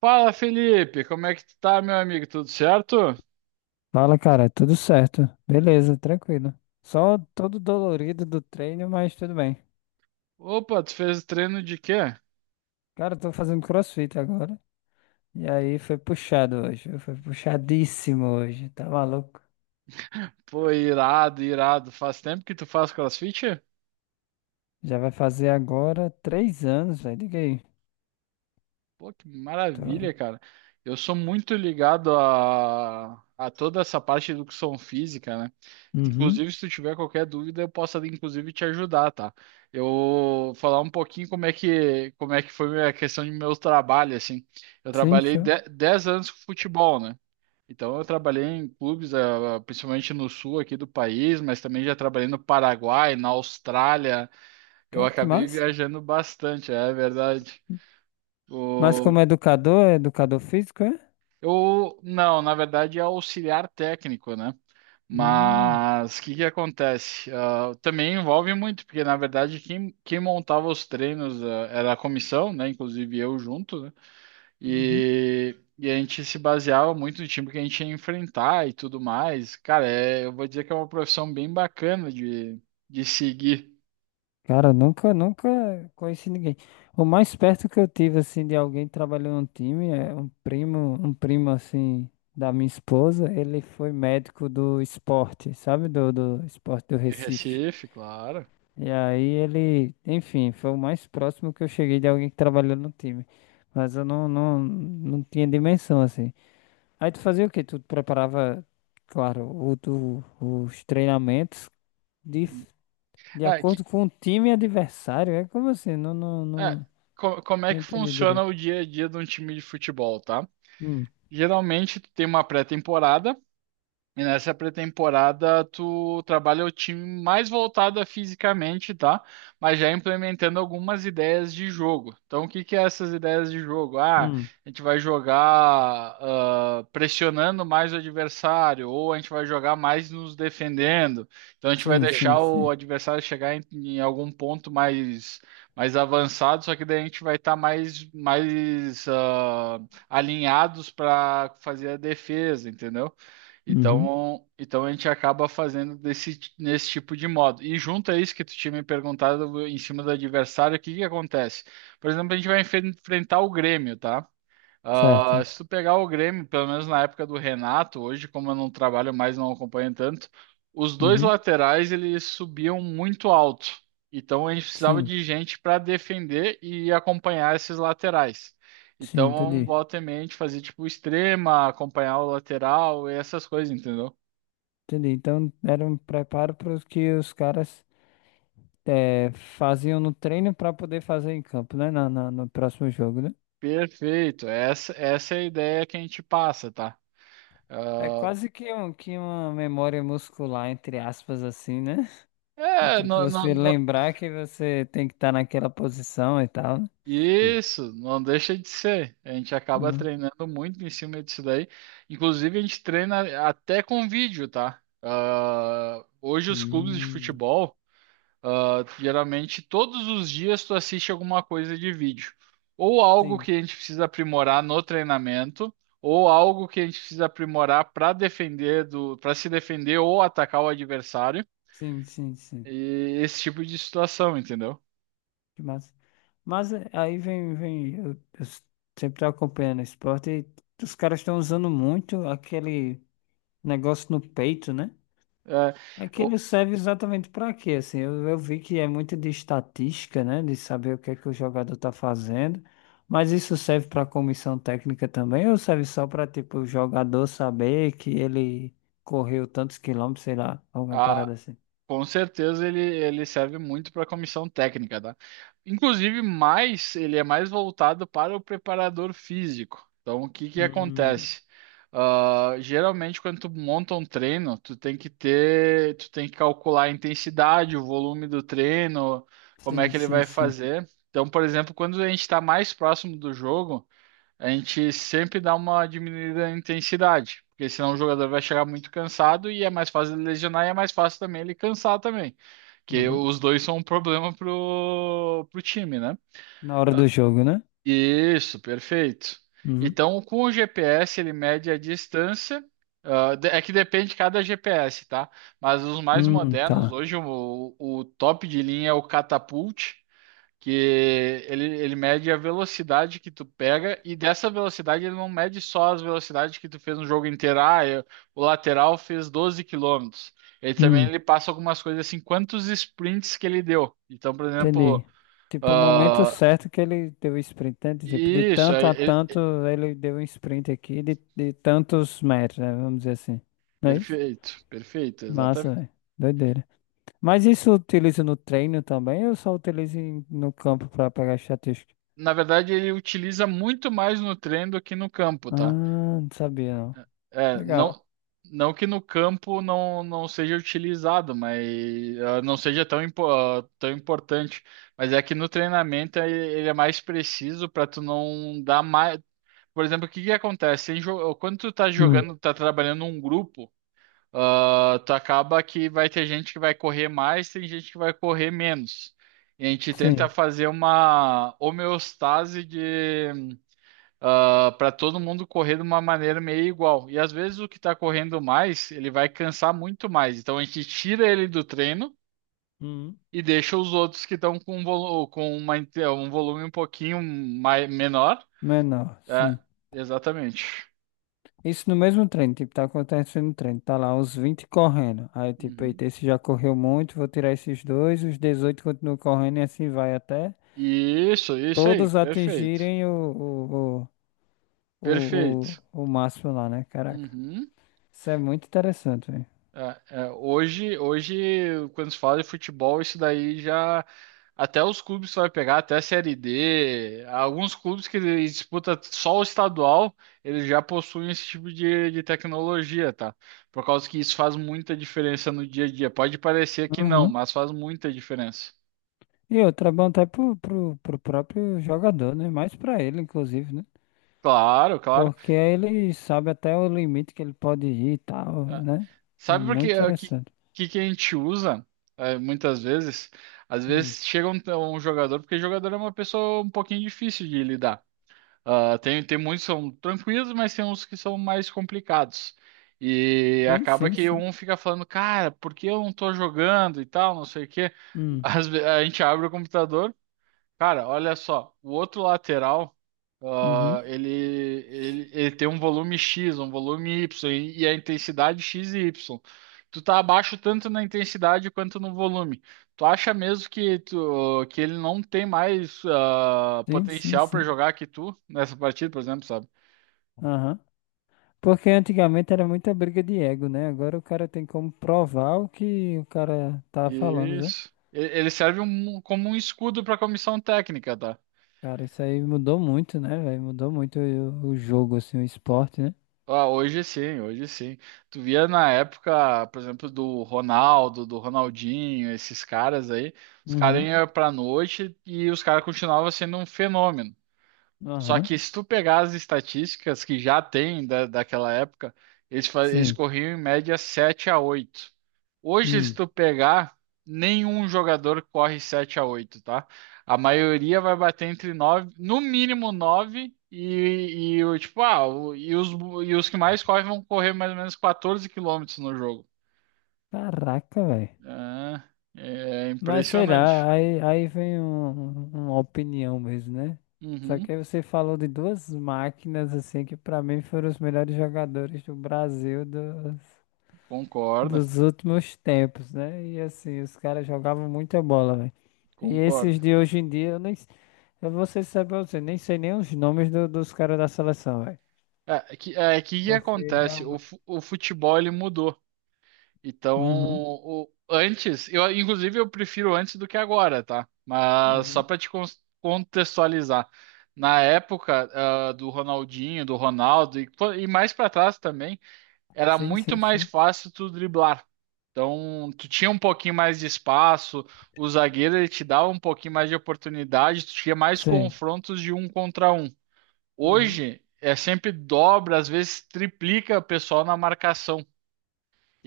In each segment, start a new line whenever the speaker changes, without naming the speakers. Fala, Felipe, como é que tu tá, meu amigo? Tudo certo?
Fala, cara, tudo certo. Beleza, tranquilo. Só todo dolorido do treino, mas tudo bem.
Opa, tu fez treino de quê?
Cara, eu tô fazendo CrossFit agora. E aí foi puxado hoje. Foi puxadíssimo hoje. Tá maluco?
Pô, irado, irado. Faz tempo que tu faz CrossFit?
Já vai fazer agora 3 anos, velho. Diga aí.
Pô, que
Tô...
maravilha, cara. Eu sou muito ligado a toda essa parte de educação física, né?
Uhum.
Inclusive, se tu tiver qualquer dúvida, eu posso, inclusive, te ajudar, tá? Eu vou falar um pouquinho como é que foi a questão de meu trabalho, assim. Eu
Sim,
trabalhei
show.
10 anos com futebol, né? Então, eu trabalhei em clubes, principalmente no sul aqui do país, mas também já trabalhei no Paraguai, na Austrália. Eu
Cara, que
acabei
massa.
viajando bastante, é verdade.
Mas
O...
como educador, é educador físico, é?
Eu, não, na verdade é auxiliar técnico, né?
Hum.
Mas o que que acontece? Também envolve muito, porque na verdade quem montava os treinos, era a comissão, né? Inclusive eu junto, né?
Uhum.
E a gente se baseava muito no time que a gente ia enfrentar e tudo mais. Cara, é, eu vou dizer que é uma profissão bem bacana de seguir
Cara, nunca conheci ninguém. O mais perto que eu tive, assim, de alguém trabalhando no time é um primo, assim, da minha esposa. Ele foi médico do esporte, sabe? Do esporte do
de
Recife.
Recife, claro.
E aí ele, enfim, foi o mais próximo que eu cheguei de alguém que trabalhou no time. Mas eu não tinha dimensão, assim. Aí tu fazia o quê? Tu preparava, claro, os treinamentos de de
É, que,
acordo com o time adversário? É como assim?
é,
Não,
Como é
não
que
entendi
funciona
direito.
o dia a dia de um time de futebol, tá?
Hum,
Geralmente tu tem uma pré-temporada. E nessa pré-temporada, tu trabalha o time mais voltado a fisicamente, tá? Mas já implementando algumas ideias de jogo. Então, o que que é essas ideias de jogo?
hum.
A gente vai jogar pressionando mais o adversário, ou a gente vai jogar mais nos defendendo. Então, a gente vai
Sim, sim,
deixar o
sim.
adversário chegar em algum ponto mais, mais avançado, só que daí a gente vai estar mais alinhados para fazer a defesa, entendeu?
Uhum.
Então, a gente acaba fazendo nesse tipo de modo. E junto a isso que tu tinha me perguntado em cima do adversário, o que que acontece? Por exemplo, a gente vai enfrentar o Grêmio, tá?
Certo.
Se tu pegar o Grêmio, pelo menos na época do Renato, hoje, como eu não trabalho mais, não acompanho tanto, os dois
Uhum.
laterais eles subiam muito alto. Então a gente precisava
Sim,
de gente para defender e acompanhar esses laterais.
sim,
Então,
entendi.
volta e meia, a gente fazia tipo extrema, acompanhar o lateral e essas coisas, entendeu?
Entendi. Então era um preparo para os que os caras eh, faziam no treino para poder fazer em campo, né? No próximo jogo, né?
Perfeito, essa é a ideia que a gente passa, tá?
É
Ah,
quase que uma memória muscular, entre aspas, assim, né? De,
É,
tipo,
não.
você lembrar que você tem que estar naquela posição e tal, né?
Isso, não deixa de ser. A gente acaba
Hum.
treinando muito em cima disso daí. Inclusive, a gente treina até com vídeo, tá? Hoje, os clubes de
Hum.
futebol, geralmente, todos os dias tu assiste alguma coisa de vídeo. Ou algo que
Sim.
a gente precisa aprimorar no treinamento, ou algo que a gente precisa aprimorar para para se defender ou atacar o adversário.
Sim, sim, sim.
E esse tipo de situação, entendeu?
Que massa. Mas aí vem, sempre tô acompanhando esporte e os caras estão usando muito aquele negócio no peito, né?
É,
Aquele
o-
serve exatamente para quê? Assim, eu vi que é muito de estatística, né? De saber o que é que o jogador tá fazendo. Mas isso serve para comissão técnica também ou serve só para tipo o jogador saber que ele correu tantos quilômetros, sei lá, alguma
a-
parada assim?
Com certeza ele serve muito para comissão técnica, tá? Inclusive, mais ele é mais voltado para o preparador físico. Então, o que que
Hum,
acontece? Geralmente, quando tu monta um treino, tu tem que calcular a intensidade, o volume do treino, como é
sim,
que ele
sim,
vai
sim.
fazer. Então, por exemplo, quando a gente está mais próximo do jogo, a gente sempre dá uma diminuída na intensidade, porque senão o jogador vai chegar muito cansado e é mais fácil ele lesionar e é mais fácil também ele cansar também, que os dois são um problema pro time, né?
Na hora do jogo, né?
Isso, perfeito.
Uhum.
Então, com o GPS, ele mede a distância. É que depende de cada GPS, tá? Mas os mais modernos,
Tá.
hoje o top de linha é o Catapult, que ele mede a velocidade que tu pega e dessa velocidade ele não mede só as velocidades que tu fez no jogo inteiro. O lateral fez 12 quilômetros. Ele também
Hum,
ele passa algumas coisas assim, quantos sprints que ele deu. Então, por exemplo,
entendi. Tipo, o momento
ah,
certo que ele deu o sprint, né? De tipo, de
isso, é,
tanto a
ele-
tanto, ele deu um sprint aqui de tantos metros, né? Vamos dizer assim. Não é isso?
perfeito, perfeito,
Massa,
exatamente.
velho. Doideira. Mas isso utiliza no treino também ou só utiliza no campo pra pegar estatística?
Na verdade, ele utiliza muito mais no treino do que no campo,
Ah,
tá?
não sabia, não.
É,
Legal.
não, não que no campo não seja utilizado, mas não seja tão, tão importante. Mas é que no treinamento ele é mais preciso para tu não dar mais. Por exemplo, o que que acontece? Quando tu tá
Hum,
jogando, tá trabalhando um grupo, tu acaba que vai ter gente que vai correr mais, tem gente que vai correr menos. E a gente tenta
sim.
fazer uma homeostase para todo mundo correr de uma maneira meio igual. E às vezes o que está correndo mais, ele vai cansar muito mais. Então a gente tira ele do treino
Hum.
e deixa os outros que estão com um volume um pouquinho menor.
Menor,
É,
sim.
exatamente.
Isso no mesmo treino, tipo, tá acontecendo no treino, tá lá os 20 correndo. Aí, tipo,
Uhum.
eita, esse já correu muito, vou tirar esses dois, os 18 continuam correndo e assim vai até
Isso aí,
todos
perfeito.
atingirem
Perfeito.
o máximo lá, né? Caraca,
Uhum.
isso é muito interessante, velho.
Hoje, quando se fala de futebol, isso daí já. Até os clubes vai pegar, até a Série D. Alguns clubes que disputam só o estadual, eles já possuem esse tipo de tecnologia, tá? Por causa que isso faz muita diferença no dia a dia. Pode parecer que não,
Uhum.
mas faz muita diferença.
E outra, é bom até pro próprio jogador, né? Mais pra ele, inclusive, né?
Claro, claro.
Porque aí ele sabe até o limite que ele pode ir e tal,
Ah,
né? É
Sabe por que,
muito interessante.
que a gente usa, muitas vezes? Às
Hum.
vezes chega um jogador, porque jogador é uma pessoa um pouquinho difícil de lidar. Tem muitos que são tranquilos, mas tem uns que são mais complicados. E
Sim,
acaba
sim,
que
sim.
um fica falando, cara, por que eu não tô jogando e tal, não sei o quê.
Hum.
A gente abre o computador, cara, olha só, o outro lateral,
Uhum.
ele tem um volume X, um volume Y e a intensidade X e Y. Tu tá abaixo tanto na intensidade quanto no volume. Tu acha mesmo que ele não tem mais
Sim, sim,
potencial para
sim.
jogar que tu nessa partida, por exemplo, sabe?
Aham. Porque antigamente era muita briga de ego, né? Agora o cara tem como provar o que o cara tá falando, né?
Isso. Ele serve como um escudo para a comissão técnica, tá?
Cara, isso aí mudou muito, né, velho? Mudou muito o jogo, assim, o esporte, né?
Hoje sim, hoje sim. Tu via na época, por exemplo, do Ronaldo, do Ronaldinho, esses caras aí, os caras
Uhum.
iam pra noite e os caras continuavam sendo um fenômeno. Só
Aham.
que se tu pegar as estatísticas que já tem daquela época, eles
Sim.
corriam em média 7 a 8. Hoje, se
Hum.
tu pegar, nenhum jogador corre 7 a 8, tá? A maioria vai bater entre 9, no mínimo 9 e o tipo, ah, o- e os que mais correm vão correr mais ou menos 14 quilômetros no jogo.
Caraca, velho.
É
Mas sei
impressionante.
lá, aí, aí vem um- um, uma opinião mesmo, né? Só que
Uhum,
aí você falou de duas máquinas, assim, que pra mim foram os melhores jogadores do Brasil
concordo,
dos últimos tempos, né? E assim, os caras jogavam muita bola, velho. E esses
concordo.
de hoje em dia, eu nem, eu vou ser sincero pra você, nem sei nem os nomes dos caras da seleção, velho.
É que
Porque
acontece?
realmente.
O futebol ele mudou. Então,
Uhum.
antes, eu inclusive eu prefiro antes do que agora, tá? Mas só
Uhum,
para te contextualizar, na época do Ronaldinho, do Ronaldo e, pô, mais para trás também, era
sim,
muito
sim,
mais
sim.
fácil tu driblar. Então, tu tinha um pouquinho mais de espaço, o zagueiro ele te dava um pouquinho mais de oportunidade, tu tinha mais
Sim.
confrontos de um contra um.
Uhum.
Hoje é sempre dobra, às vezes triplica o pessoal na marcação.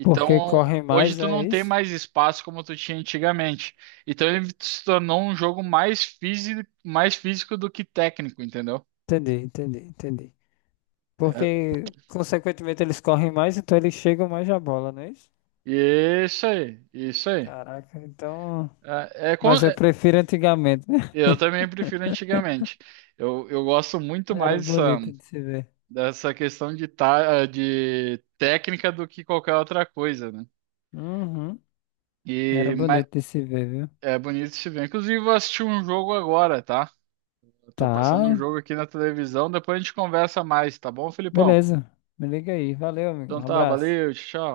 Porque correm
hoje
mais,
tu
é
não tem
isso?
mais espaço como tu tinha antigamente. Então ele se tornou um jogo mais físico do que técnico, entendeu?
Entendi, entendi, entendi.
É-
Porque, consequentemente, eles correm mais, então eles chegam mais à bola, não é isso?
Isso aí, isso aí.
Caraca, então.
É, é con-
Mas eu
é-
prefiro antigamente, né?
eu também prefiro antigamente. Eu gosto muito
Era
mais dessa,
bonito de se ver.
dessa questão de técnica do que qualquer outra coisa, né?
Uhum. Era
E,
bonito de se ver, viu?
É bonito se ver. Inclusive, vou assistir um jogo agora, tá? Tá passando um
Tá,
jogo aqui na televisão, depois a gente conversa mais, tá bom, Felipão?
beleza. Me liga aí. Valeu, amigo.
Então
Um
tá,
abraço.
valeu, tchau.